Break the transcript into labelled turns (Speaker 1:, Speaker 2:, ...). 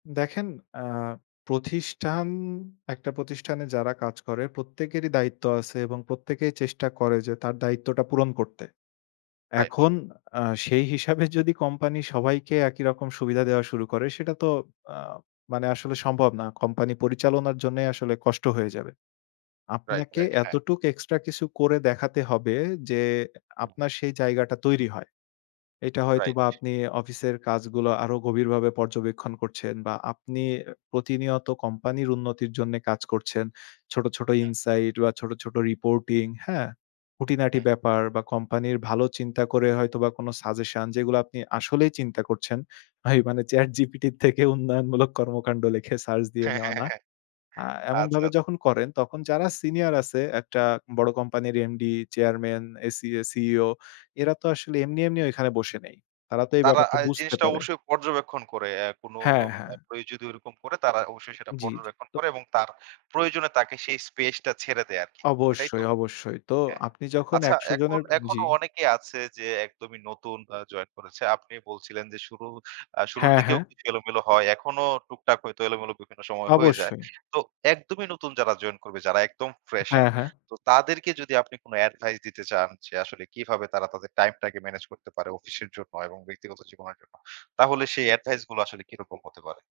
Speaker 1: দেখেন আ প্রতিষ্ঠান, একটা প্রতিষ্ঠানে যারা কাজ করে প্রত্যেকেরই দায়িত্ব আছে এবং প্রত্যেকেই চেষ্টা করে যে, তার দায়িত্বটা পূরণ করতে।
Speaker 2: রাইট।
Speaker 1: এখন আ সেই হিসাবে যদি কোম্পানি সবাইকে একই রকম সুবিধা দেওয়া শুরু করে, সেটা তো আ মানে আসলে সম্ভব না। কোম্পানি পরিচালনার জন্যই আসলে কষ্ট হয়ে যাবে।
Speaker 2: রাইট,
Speaker 1: আপনাকে
Speaker 2: রাইট। হ্যাঁ।
Speaker 1: এতটুক এক্সট্রা কিছু করে দেখাতে হবে যে,
Speaker 2: হুম।
Speaker 1: আপনার সেই জায়গাটা তৈরি হয়। এটা হয়তোবা
Speaker 2: রাইট।
Speaker 1: আপনি অফিসের কাজগুলো, আরো গভীরভাবে পর্যবেক্ষণ করছেন বা আপনি প্রতিনিয়ত কোম্পানির উন্নতির জন্যে কাজ করছেন। ছোট, ছোট
Speaker 2: হ্যাঁ।
Speaker 1: ইনসাইড বা ছোট, ছোট রিপোর্টিং, হ্যাঁ? খুঁটিনাটি
Speaker 2: হ্যাঁ।
Speaker 1: ব্যাপার বা কোম্পানির ভালো চিন্তা করে হয়তোবা কোন সাজেশন, যেগুলো আপনি আসলেই চিন্তা করছেন। ভাই, মানে চ্যাটজিপিটি থেকে উন্নয়নমূলক কর্মকাণ্ড লিখে সার্চ দিয়ে
Speaker 2: হ্যাঁ,
Speaker 1: নেওয়া
Speaker 2: হ্যাঁ,
Speaker 1: না।
Speaker 2: হ্যাঁ।
Speaker 1: আ
Speaker 2: আচ্ছা,
Speaker 1: এমনভাবে
Speaker 2: আচ্ছা।
Speaker 1: যখন করেন, তখন যারা সিনিয়র আছে, একটা বড় কোম্পানির এমডি, চেয়ারম্যান, এসিএ, সিইও এরা তো আসলে এমনি, এমনি ঐখানে বসে নেই। তারা তো এই
Speaker 2: তারা
Speaker 1: ব্যাপারটা
Speaker 2: এই
Speaker 1: বুঝতে
Speaker 2: জিনিসটা
Speaker 1: পারে।
Speaker 2: অবশ্যই পর্যবেক্ষণ করে। এ কোনো
Speaker 1: হ্যাঁ, হ্যাঁ।
Speaker 2: কেউ যদি ওরকম করে, তারা অবশ্যই সেটা
Speaker 1: জি, জি।
Speaker 2: পর্যবেক্ষণ
Speaker 1: তো
Speaker 2: করে এবং তার প্রয়োজনে তাকে সেই স্পেসটা ছেড়ে দেয় আরকি। এটাই তো?
Speaker 1: অবশ্যই, অবশ্যই। তো
Speaker 2: হ্যাঁ।
Speaker 1: আপনি যখন
Speaker 2: আচ্ছা
Speaker 1: ১০০
Speaker 2: এখন
Speaker 1: জনের জি।
Speaker 2: এখনো অনেকে আছে যে, একদমই নতুন আ জয়েন করেছে। আপনি বলছিলেন যে, শুরু আ শুরুর
Speaker 1: হ্যাঁ,
Speaker 2: দিকেও
Speaker 1: হ্যাঁ।
Speaker 2: কিছু এলোমেলো হয়। এখনও টুকটাক হয়তো এলোমেলো বিভিন্ন সময় হয়ে যায়।
Speaker 1: অবশ্যই।
Speaker 2: তো একদমই নতুন যারা জয়েন করবে, যারা একদম
Speaker 1: হ্যাঁ,
Speaker 2: ফ্রেশার,
Speaker 1: হ্যাঁ।
Speaker 2: তো তাদেরকে যদি আপনি কোন এডভাইস দিতে চান, যে আসলে কিভাবে তারা তাদের টাইমটাকে মেনেজ করতে পারে অফিসের জন্য এবং ব্যক্তিগত জীবনের জন্য, তাহলে সেই এডভাইসগুলো আসলে কিরকম হতে পারে?